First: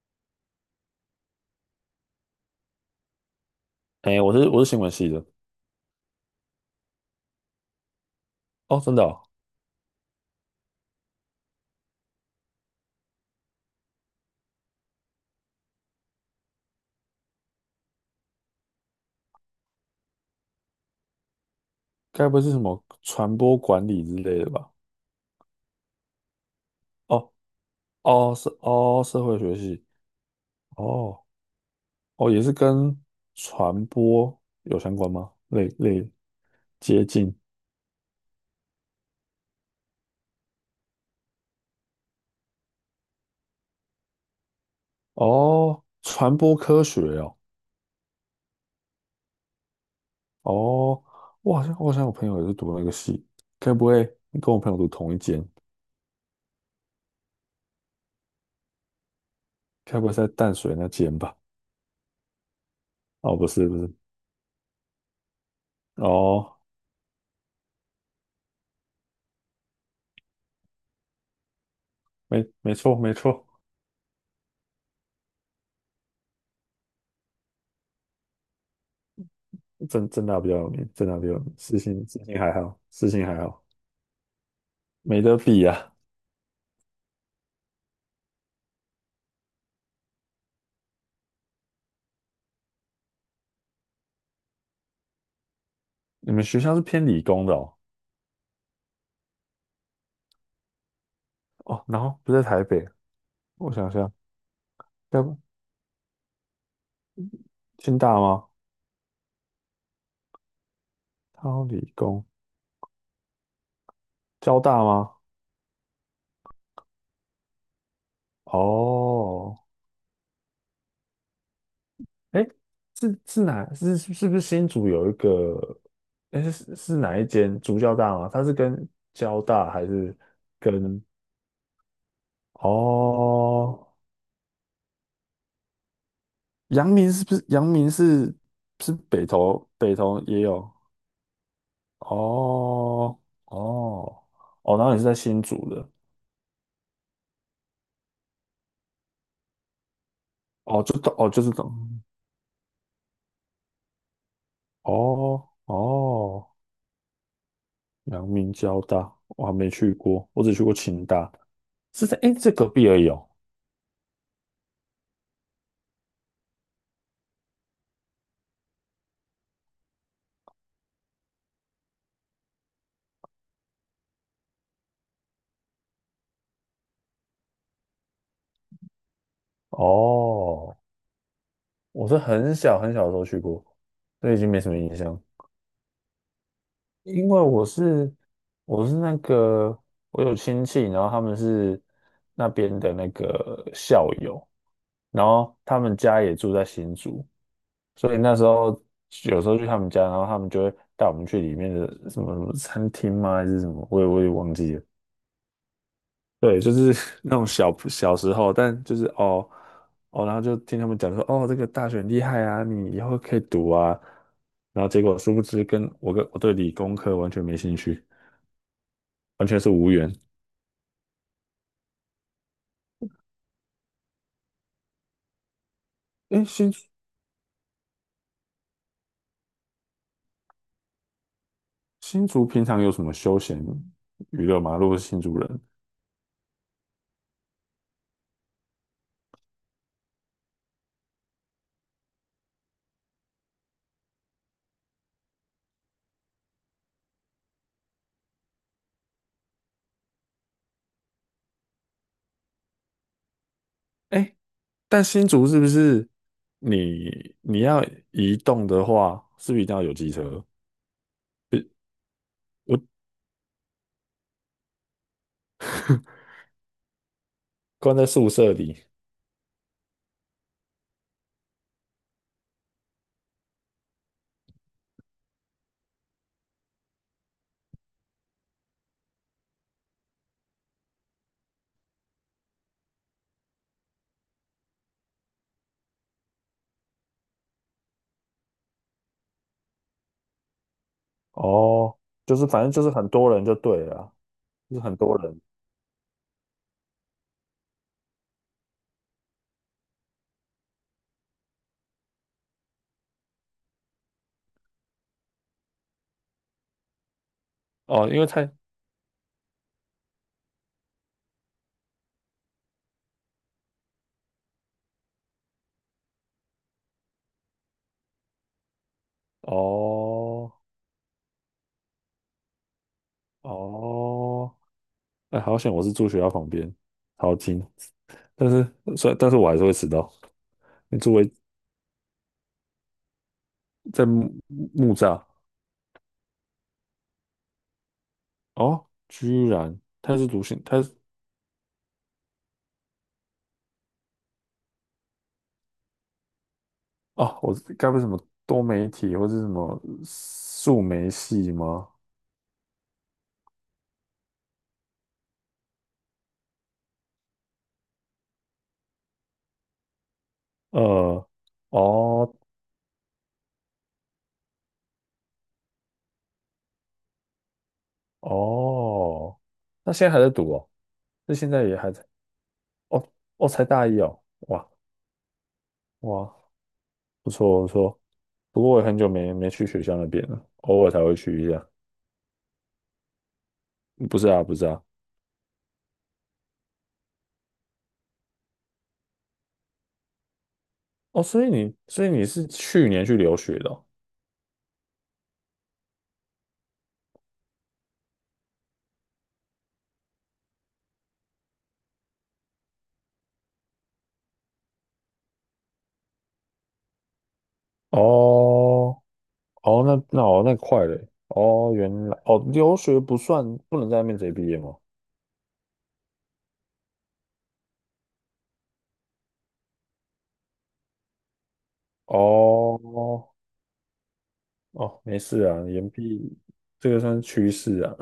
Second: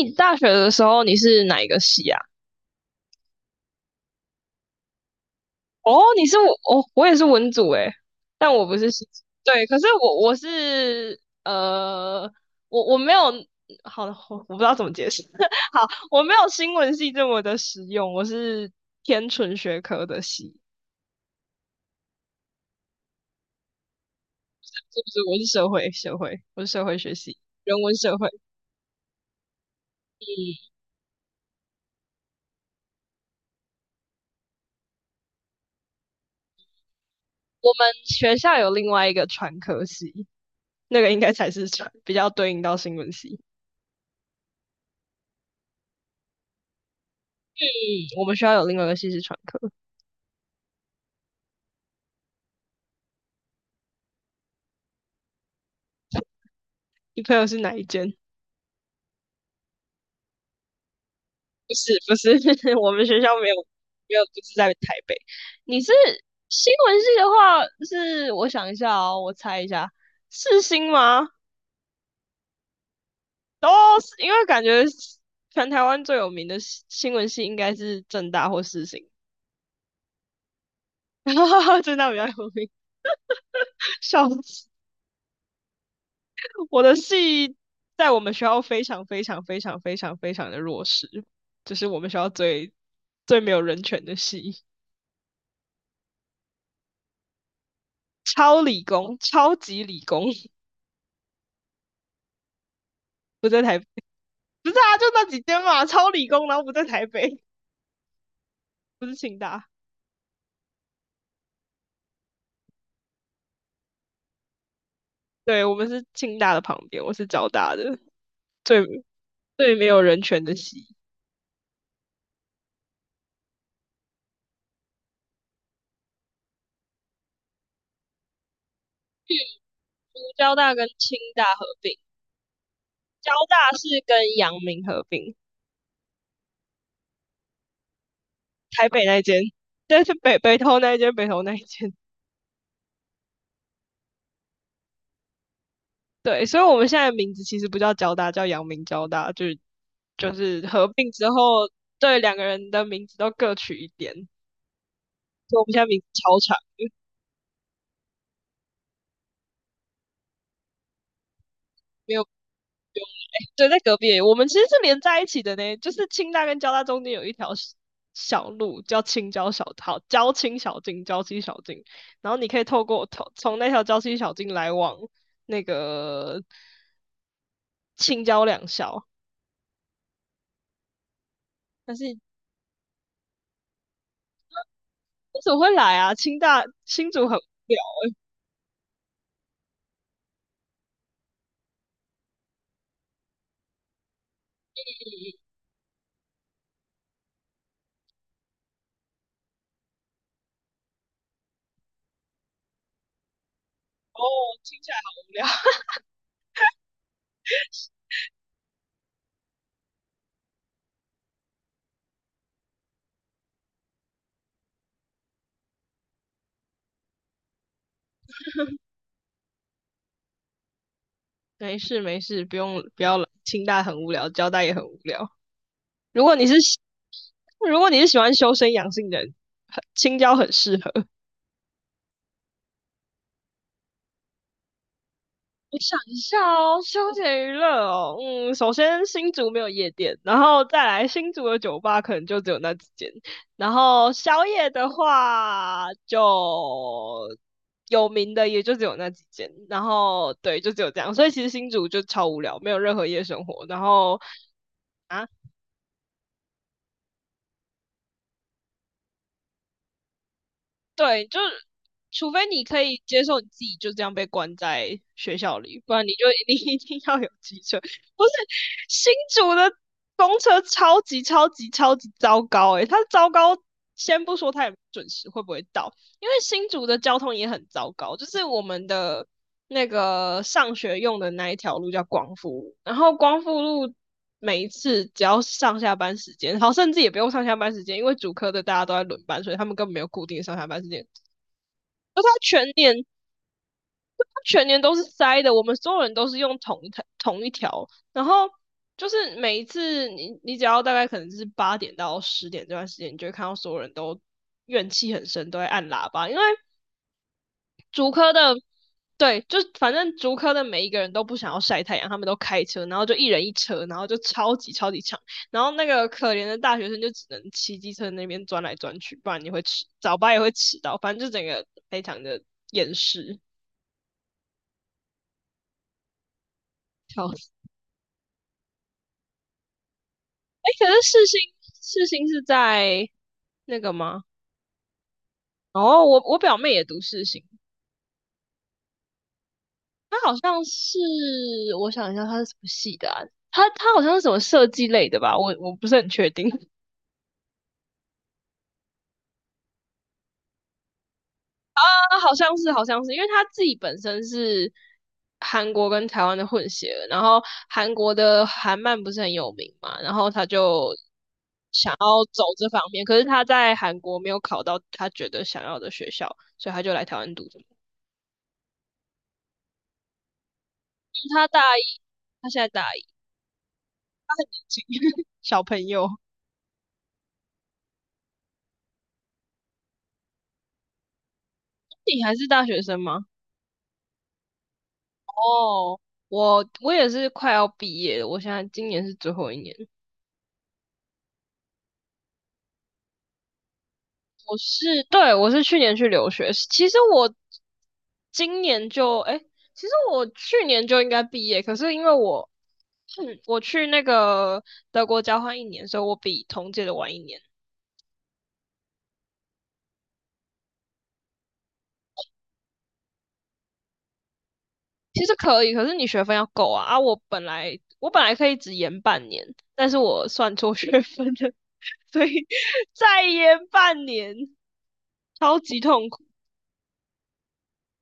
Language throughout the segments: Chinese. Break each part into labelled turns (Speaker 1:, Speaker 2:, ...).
Speaker 1: 你大学的时候你是哪一个系啊？
Speaker 2: 哎、我是新闻系的。
Speaker 1: 哦，你是我，哦，我也是文组诶，但我不
Speaker 2: 哦，
Speaker 1: 是
Speaker 2: 真的
Speaker 1: 系，
Speaker 2: 哦。
Speaker 1: 对，可是我是我没有，好，我不知道怎么解释，好，我没有新闻系这么的实用，我是偏纯学科的系，
Speaker 2: 该不会是什么传播管理之类的吧？
Speaker 1: 是不是？我是社会学
Speaker 2: 哦
Speaker 1: 系，人文社会，
Speaker 2: 哦，
Speaker 1: 嗯，
Speaker 2: 是哦，社会学系。哦哦，也是跟传播有相关吗？类接近。
Speaker 1: 我们学校有另外一个传科系，那个应该才是比较对应到新闻系，
Speaker 2: 哦，传播科学哦。
Speaker 1: 嗯，我们学校有另外一个系是传科。
Speaker 2: 哦，我好像我朋友也是读那个系。该不会你跟我朋友读同一间？
Speaker 1: 你朋友是哪一间？
Speaker 2: 该不会是在淡水那间吧？
Speaker 1: 不是不是，我们学校
Speaker 2: 哦，不
Speaker 1: 没有
Speaker 2: 是不是。
Speaker 1: 没有，不是在台北。你是
Speaker 2: 哦，
Speaker 1: 新闻系的话，是我想一下哦，我猜一下，世新吗？
Speaker 2: 没错没错，
Speaker 1: 哦，是因为感觉全台湾最有名的新闻系应该是正大或世新，
Speaker 2: 正大比较有名，正大比较有名，私
Speaker 1: 正
Speaker 2: 信
Speaker 1: 大比
Speaker 2: 私
Speaker 1: 较
Speaker 2: 信
Speaker 1: 有
Speaker 2: 还
Speaker 1: 名。
Speaker 2: 好，私信还好。
Speaker 1: 笑死，
Speaker 2: 没得比啊！
Speaker 1: 我的系在我们学校非常非常非常非常非常的弱势，就是我们学校最没有人权的系，
Speaker 2: 你们学校是偏理工的哦。
Speaker 1: 超理工，超级理工。
Speaker 2: 哦，然后不在台北。
Speaker 1: 不在
Speaker 2: 我
Speaker 1: 台，不
Speaker 2: 想想，
Speaker 1: 是啊，就
Speaker 2: 要
Speaker 1: 那
Speaker 2: 不
Speaker 1: 几间嘛，超理工，然后不在台北，
Speaker 2: 清大吗？
Speaker 1: 不是清大，
Speaker 2: 超理工，交大吗？
Speaker 1: 对，我们是清大的旁边，我是交大的，最
Speaker 2: 哦，
Speaker 1: 最没有人权的系，
Speaker 2: 哎，是是哪是是不是新竹有一个？哎，是哪一间竹交大吗？它是跟交大还是
Speaker 1: 就是交大跟
Speaker 2: 跟
Speaker 1: 清大合并，交大
Speaker 2: 哦？
Speaker 1: 是跟阳明合并，
Speaker 2: 阳明是不是阳明是
Speaker 1: 台
Speaker 2: 是
Speaker 1: 北那
Speaker 2: 北
Speaker 1: 间，
Speaker 2: 投北
Speaker 1: 但是
Speaker 2: 投
Speaker 1: 北
Speaker 2: 也
Speaker 1: 北
Speaker 2: 有。
Speaker 1: 投那一间，北投那一间，
Speaker 2: 哦哦哦，然后你是在新竹的。
Speaker 1: 对，所以我们现在的名字其实不叫交大，叫阳明交大，就是
Speaker 2: 哦，
Speaker 1: 合
Speaker 2: 就
Speaker 1: 并
Speaker 2: 到哦，
Speaker 1: 之
Speaker 2: 就是到。
Speaker 1: 后，对两个人的名字都各取一点，
Speaker 2: 哦
Speaker 1: 所以我们现在名字超
Speaker 2: 哦，
Speaker 1: 长，
Speaker 2: 阳明交大，我还没去过，我只去过清大，是
Speaker 1: 没
Speaker 2: 在
Speaker 1: 有
Speaker 2: 诶，这隔壁而已哦。
Speaker 1: 对，在隔壁而已我们其实是连在一起的呢，就是清大跟交大中间有一条小路叫青交小，好，交青小径、交七小径，然后你可以透过从那条交七小径来往那个青交两校。
Speaker 2: 哦，
Speaker 1: 但是
Speaker 2: 我
Speaker 1: 为
Speaker 2: 是很小很小的时候去过，所以已经没什么印象。
Speaker 1: 什么会来啊？清大新竹
Speaker 2: 因
Speaker 1: 很无
Speaker 2: 为我
Speaker 1: 聊
Speaker 2: 是我是那个，我有亲戚，然后他们是那边的那个校友，然后他们家也住在新竹，所以那时候有时候去他们家，然后他们就会带我们去里面的什么什么餐厅吗？还是什么？我也
Speaker 1: 哦，
Speaker 2: 我也忘记
Speaker 1: 听
Speaker 2: 了。
Speaker 1: 起来好无聊。
Speaker 2: 对，就是 那种小小时候，但就是哦。哦，然后就听他们讲说，哦，这个大学很厉害啊，你以后可以读啊。然后结果殊不知跟，我跟我对理工科完全没兴趣，完全是无缘。
Speaker 1: 没事没事，不用不要来，清大很无聊，交大也很无聊。如果
Speaker 2: 诶，
Speaker 1: 你是
Speaker 2: 新
Speaker 1: 喜如果你是喜欢修身养性的人，很青交很适合。
Speaker 2: 新竹平常有什么休闲娱乐吗？如果是新竹人。
Speaker 1: 我想一下哦，休闲娱乐哦，嗯，首先新竹没有夜店，然后再来新竹的酒吧可能就只有那几间，然后宵夜的话就有名的也就只有那几间，然后对，就只有这样，所以其实新竹就超无聊，没有任何夜生活，然后
Speaker 2: 哎，但新
Speaker 1: 啊，
Speaker 2: 竹是不是你要移动的话，是不是一定要有机车？
Speaker 1: 对，就是除非你
Speaker 2: 我
Speaker 1: 可以接受你自己就这样被关在学校里，不然你就 你 一定要有机车。
Speaker 2: 关在
Speaker 1: 不
Speaker 2: 宿
Speaker 1: 是
Speaker 2: 舍里。
Speaker 1: 新竹的公车超级超级超级糟糕诶、它糟糕，先不说它也准时会不会到，因为新竹的交通也很糟糕，就是我们的那个上学用的那一条路叫光复路，然后光复路每一次只要上下班时间，好，甚至也不用上下班时间，因为主科的大家都在轮班，所以他们根本没有固定上下班时间。
Speaker 2: 哦，
Speaker 1: 而他
Speaker 2: 就是反
Speaker 1: 全
Speaker 2: 正就是
Speaker 1: 年，
Speaker 2: 很多人就对了啊，
Speaker 1: 他全
Speaker 2: 就
Speaker 1: 年
Speaker 2: 是
Speaker 1: 都
Speaker 2: 很
Speaker 1: 是
Speaker 2: 多人。
Speaker 1: 塞的，我们所有人都是用同一条，然后就是每一次你只要大概可能是8点到10点这段时间，你就会看到所有人都怨气很深，都会按喇叭，因为
Speaker 2: 哦，
Speaker 1: 竹
Speaker 2: 因为
Speaker 1: 科
Speaker 2: 太。
Speaker 1: 的，对，就反正竹科的每一个人都不想要晒太阳，他们都开车，然后就一人一车，然后就超级超级长，然后那个可怜的大学生就只能骑机车那边钻来钻去，不然你会迟，早八也会
Speaker 2: 哦
Speaker 1: 迟到，反正就整个非常的厌世。
Speaker 2: 哦，哎，好险我是住学校旁边，
Speaker 1: 笑
Speaker 2: 好
Speaker 1: 死！
Speaker 2: 近。但是所以但是我还是会迟到。
Speaker 1: 哎，可
Speaker 2: 你
Speaker 1: 是
Speaker 2: 住
Speaker 1: 世
Speaker 2: 为
Speaker 1: 新世新是在那个
Speaker 2: 在
Speaker 1: 吗？
Speaker 2: 木栅。
Speaker 1: 哦，我表妹也读世新，
Speaker 2: 哦，居然
Speaker 1: 她
Speaker 2: 他是
Speaker 1: 好
Speaker 2: 读新，
Speaker 1: 像
Speaker 2: 他。
Speaker 1: 是我想一下，她是什么系的啊？她好像是什么设计类的吧？我不是很确定。
Speaker 2: 哦，我该不是什么多媒体或是什么数媒系吗？
Speaker 1: 那好像是，好像是，因为他自己本身是韩国跟台湾的混血儿然后韩国的韩漫不是很有名嘛，然后他就
Speaker 2: 呃，
Speaker 1: 想要
Speaker 2: 哦
Speaker 1: 走这方面，可是他在韩国没有考到他觉得想要的学校，所以他就来台湾读这个
Speaker 2: 哦，那现在还在读哦？
Speaker 1: 嗯
Speaker 2: 那
Speaker 1: 他
Speaker 2: 现
Speaker 1: 大
Speaker 2: 在也还
Speaker 1: 一，
Speaker 2: 在？
Speaker 1: 他现在大一，
Speaker 2: 哦哦，才大一哦。哇
Speaker 1: 小朋友，
Speaker 2: 哇，不错不错。不过我也很久没去学校那边了，偶尔才会去一下。
Speaker 1: 你还是大学生吗？
Speaker 2: 不是啊不是啊。
Speaker 1: 哦，我也是快要毕业了，我现在今年是最后一年。
Speaker 2: 哦，所以你是去年去留学的哦？
Speaker 1: 我是，对，我是去年去留学。其实我今年就，哎，其实我去年就应该毕业，可是因为我，我去那个德国交换一年，所以我比同届的晚一年。
Speaker 2: 哦哦，那快嘞！哦，原来哦，留学不算不能在那边直接毕业吗？
Speaker 1: 其实可以，可是你学分要够啊。啊，我本来可以只延半年，但是我算错学分了，所以 再
Speaker 2: 哦
Speaker 1: 延半年，
Speaker 2: 哦，没事
Speaker 1: 超
Speaker 2: 啊，
Speaker 1: 级
Speaker 2: 岩
Speaker 1: 痛苦。
Speaker 2: 壁这个算是趋势啊，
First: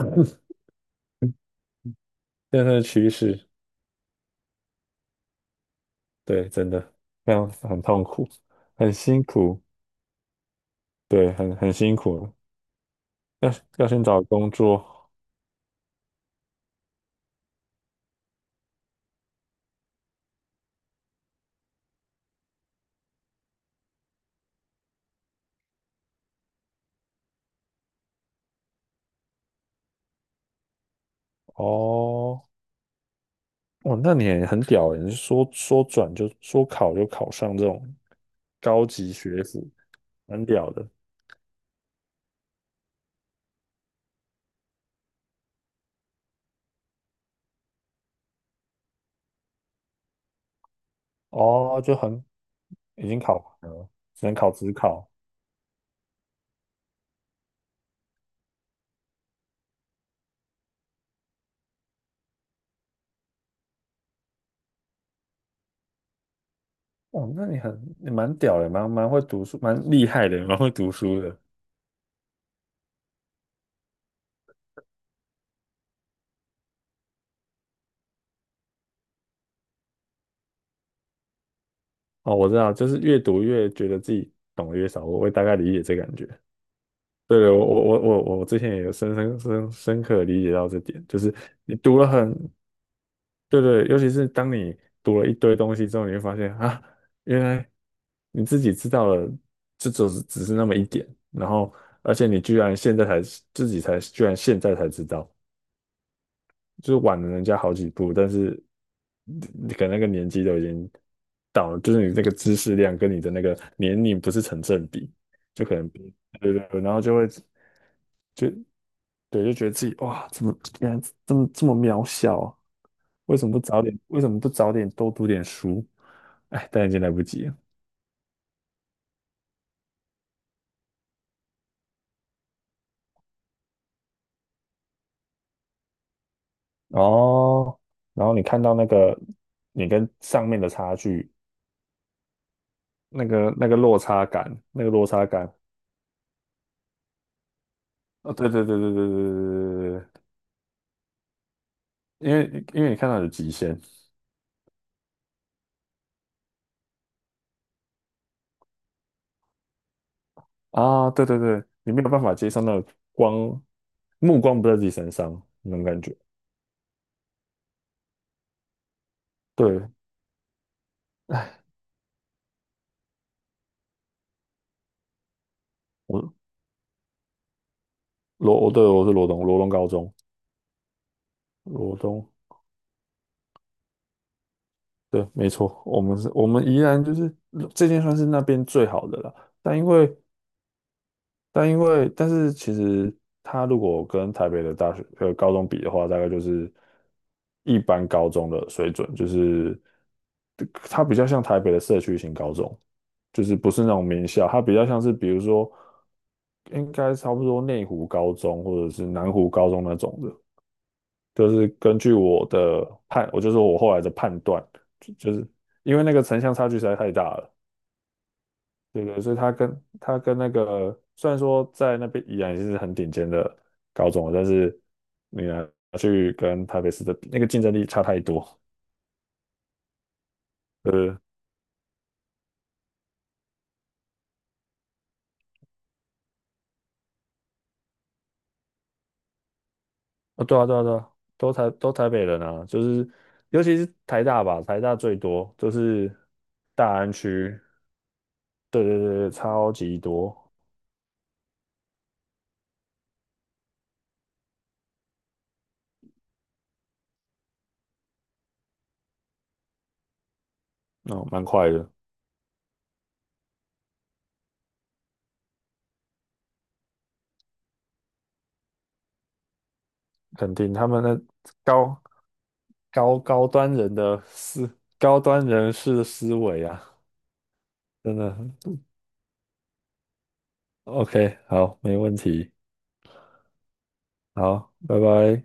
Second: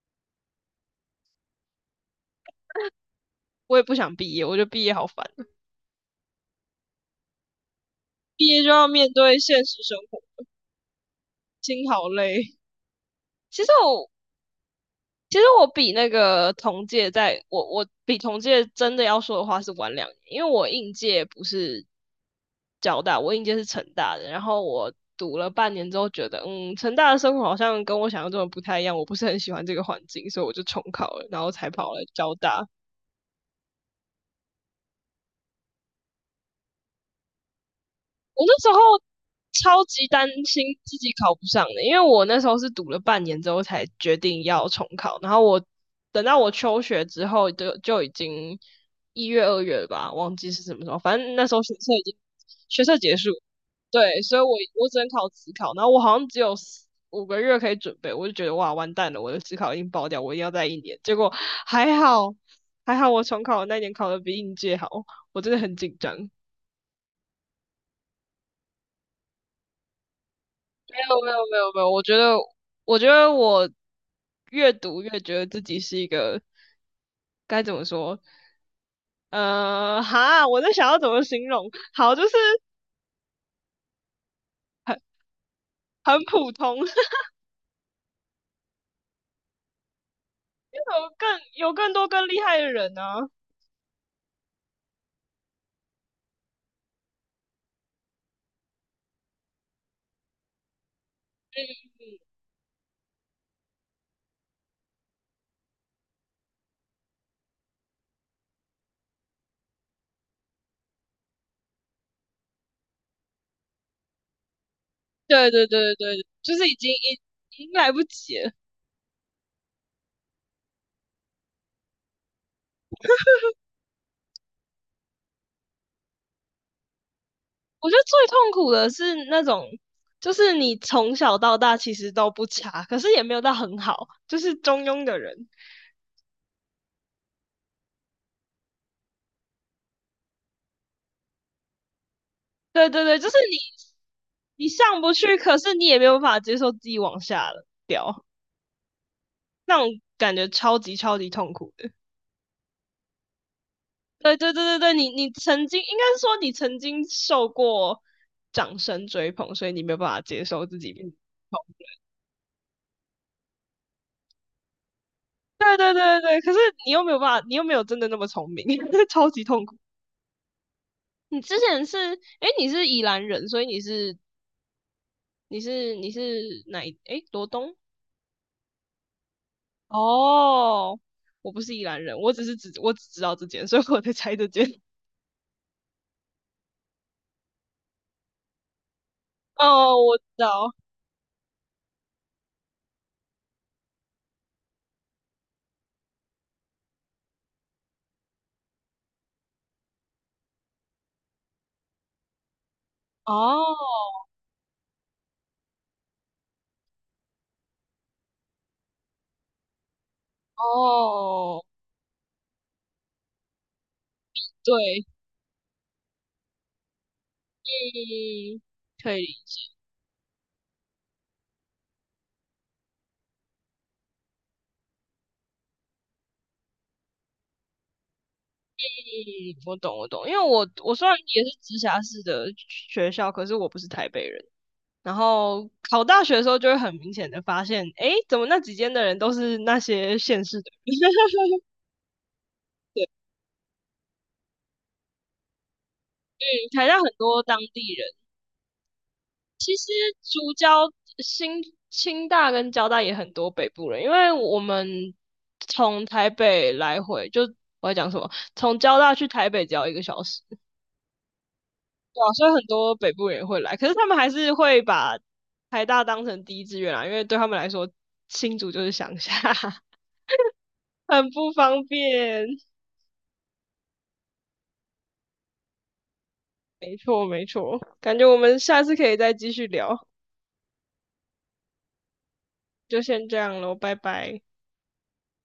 Speaker 2: 这个算是趋势。
Speaker 1: 我也不想毕业，我觉得毕业好烦，
Speaker 2: 对，真的非常很痛苦，
Speaker 1: 毕业就要
Speaker 2: 很
Speaker 1: 面
Speaker 2: 辛
Speaker 1: 对
Speaker 2: 苦。
Speaker 1: 现实生活，
Speaker 2: 对，很
Speaker 1: 心
Speaker 2: 辛
Speaker 1: 好
Speaker 2: 苦。
Speaker 1: 累。
Speaker 2: 要
Speaker 1: 其实
Speaker 2: 要先
Speaker 1: 我
Speaker 2: 找工作。
Speaker 1: 其实我比那个同届我比同届真的要说的话是晚2年，因为我应届不是交大，我应届是成大的，然后我读了半年之后觉得，嗯，成大的生活好像跟我想象中的不太一样，我不是很喜欢这个环境，所以我就重考了，然后才跑了交
Speaker 2: 哦，
Speaker 1: 大。
Speaker 2: 哦，那你也很屌欸，你是说转就说考就考上这种
Speaker 1: 我那时候
Speaker 2: 高级学府，
Speaker 1: 超级担
Speaker 2: 蛮
Speaker 1: 心
Speaker 2: 屌的。
Speaker 1: 自己考不上的，因为我那时候是读了半年之后才决定要重考，然后我等到我休学之后就已经一月二月了吧，忘记是什么时候，反正那时候
Speaker 2: 哦，就很，
Speaker 1: 学测
Speaker 2: 已
Speaker 1: 结
Speaker 2: 经
Speaker 1: 束，
Speaker 2: 考完了，
Speaker 1: 对，
Speaker 2: 只能
Speaker 1: 所以我
Speaker 2: 考职
Speaker 1: 我只能
Speaker 2: 考。
Speaker 1: 考职考，然后我好像只有4、5个月可以准备，我就觉得哇完蛋了，我的职考已经爆掉，我一定要再一年，结果还好还好我重考的那一年考的比应届好，我真的很紧张。
Speaker 2: 哦，那你蛮屌的，蛮会读书，蛮厉害的，蛮会读
Speaker 1: 没有
Speaker 2: 书
Speaker 1: 没有
Speaker 2: 的。
Speaker 1: 没有没有，我觉得我越读越觉得自己是一个该怎么说？哈，我在想要怎么形容？好，就是
Speaker 2: 哦，我知道，就是越读越觉得自己懂得越
Speaker 1: 很
Speaker 2: 少，我会大概理解这感
Speaker 1: 很
Speaker 2: 觉。
Speaker 1: 普通，有
Speaker 2: 对对，我之前也有深刻地理解到这点，就是你
Speaker 1: 更
Speaker 2: 读了
Speaker 1: 多更
Speaker 2: 很。
Speaker 1: 厉害的人呢、啊
Speaker 2: 对对，尤其是当你读了一堆东西之后，你会发现啊，原来你自己知道了，这只是那么一点，然后而且你居然现在才自己才居然现在才知道，就是晚了人家好几步，但是你可能那个年纪都已经到了，就是你那个知识量跟你的那个年龄不是成正比，
Speaker 1: 对
Speaker 2: 就
Speaker 1: 对
Speaker 2: 可能
Speaker 1: 对
Speaker 2: 比，
Speaker 1: 对对，
Speaker 2: 对
Speaker 1: 就是
Speaker 2: 对
Speaker 1: 已
Speaker 2: 对，
Speaker 1: 经
Speaker 2: 然后就会，
Speaker 1: 已经来不及
Speaker 2: 就
Speaker 1: 了。
Speaker 2: 对，就觉得自己哇，怎么原来这么这么渺小啊？为什么不早点？为什么不早点多读点书？哎，但已经来不及了。
Speaker 1: 我觉得最痛苦的是那种，就是你从小到大其实都不差，可是也没有到很好，就是中庸的人。
Speaker 2: 哦，然后你看到那个你跟上面的差距，
Speaker 1: 对对对，
Speaker 2: 那
Speaker 1: 就是
Speaker 2: 个
Speaker 1: 你
Speaker 2: 那个落差感，
Speaker 1: 你
Speaker 2: 那个
Speaker 1: 上
Speaker 2: 落
Speaker 1: 不
Speaker 2: 差
Speaker 1: 去，
Speaker 2: 感
Speaker 1: 可是你也没有办法接受自己往下了掉，
Speaker 2: 啊，对对对对对对
Speaker 1: 那种
Speaker 2: 对对。
Speaker 1: 感觉超级超级痛苦的。
Speaker 2: 因为你看到有极限
Speaker 1: 对对对对对，你曾经应该是说你曾经受过掌声追捧，所以你没有办法接受自己变
Speaker 2: 啊。对对
Speaker 1: 痛。
Speaker 2: 对，你没有办法接受那个光，目光不在自己身上那
Speaker 1: 对
Speaker 2: 种
Speaker 1: 对
Speaker 2: 感觉。
Speaker 1: 对对对，可是你又没有办法，你又没有真的那么聪明，超级痛苦。
Speaker 2: 对，
Speaker 1: 你之前是，诶，你是宜兰人，所以你是你是你
Speaker 2: 我
Speaker 1: 是哪一？诶，罗东
Speaker 2: 我对，我是罗东，罗东高中。
Speaker 1: 哦，我不是宜
Speaker 2: 罗
Speaker 1: 兰人，
Speaker 2: 东，
Speaker 1: 我只知道这间，所以我在猜这间。
Speaker 2: 对，没错，我们宜兰就是这件算是那边最好的了，但因
Speaker 1: 哦，我
Speaker 2: 为
Speaker 1: 知道。
Speaker 2: 但因为，但是其实它如果跟台北的大学高中比的话，大概就是一般高中的水准，就是它比较像台北的社区型高中，就是不是那种
Speaker 1: 哦
Speaker 2: 名校，它比较像是比如说应该差不多内湖高中或者是南湖高中那种的，就
Speaker 1: 哦，
Speaker 2: 是根据我的判，我就说我后来的判断，
Speaker 1: 对，
Speaker 2: 就是因为那个城乡差距实在太大了。
Speaker 1: 嗯，
Speaker 2: 对
Speaker 1: 可
Speaker 2: 对，所
Speaker 1: 以，
Speaker 2: 以他跟那个虽然说在那边依然是很顶尖的高中了，但是你拿去跟台北市的比那个竞争力差太多。
Speaker 1: 嗯，我懂我懂，因为我虽然
Speaker 2: 呃，
Speaker 1: 也是直辖市的学校，可是我不是台北人。然后考大学的时候，就会很明显的发现，诶，怎么那几间的人都是那些县
Speaker 2: 啊，
Speaker 1: 市
Speaker 2: 对啊
Speaker 1: 的
Speaker 2: 对啊对
Speaker 1: 人？
Speaker 2: 啊，都 台都台北人啊，就
Speaker 1: 对，
Speaker 2: 是尤其是台大吧，台大最多，就是
Speaker 1: 嗯，台
Speaker 2: 大
Speaker 1: 大很
Speaker 2: 安
Speaker 1: 多当
Speaker 2: 区，
Speaker 1: 地人。
Speaker 2: 对对对，对超级
Speaker 1: 竹
Speaker 2: 多。
Speaker 1: 交新清大跟交大也很多北部人，因为我们从台北来回就我在讲什么，从交大去台北只要一个小时，
Speaker 2: 哦，蛮快的，
Speaker 1: 对啊，所以很多北部人也会来，可是他们还是会把台大当成第一志愿啊，因为对他们来说新竹就是乡下，
Speaker 2: 肯定他们的
Speaker 1: 很不方
Speaker 2: 高
Speaker 1: 便。
Speaker 2: 高高端人的思高端人士的思维啊。
Speaker 1: 没错没错，
Speaker 2: 真
Speaker 1: 感觉
Speaker 2: 的
Speaker 1: 我们下次可以再继续聊，
Speaker 2: OK,好，没问题。
Speaker 1: 就先这样喽，拜拜。
Speaker 2: 好，拜拜。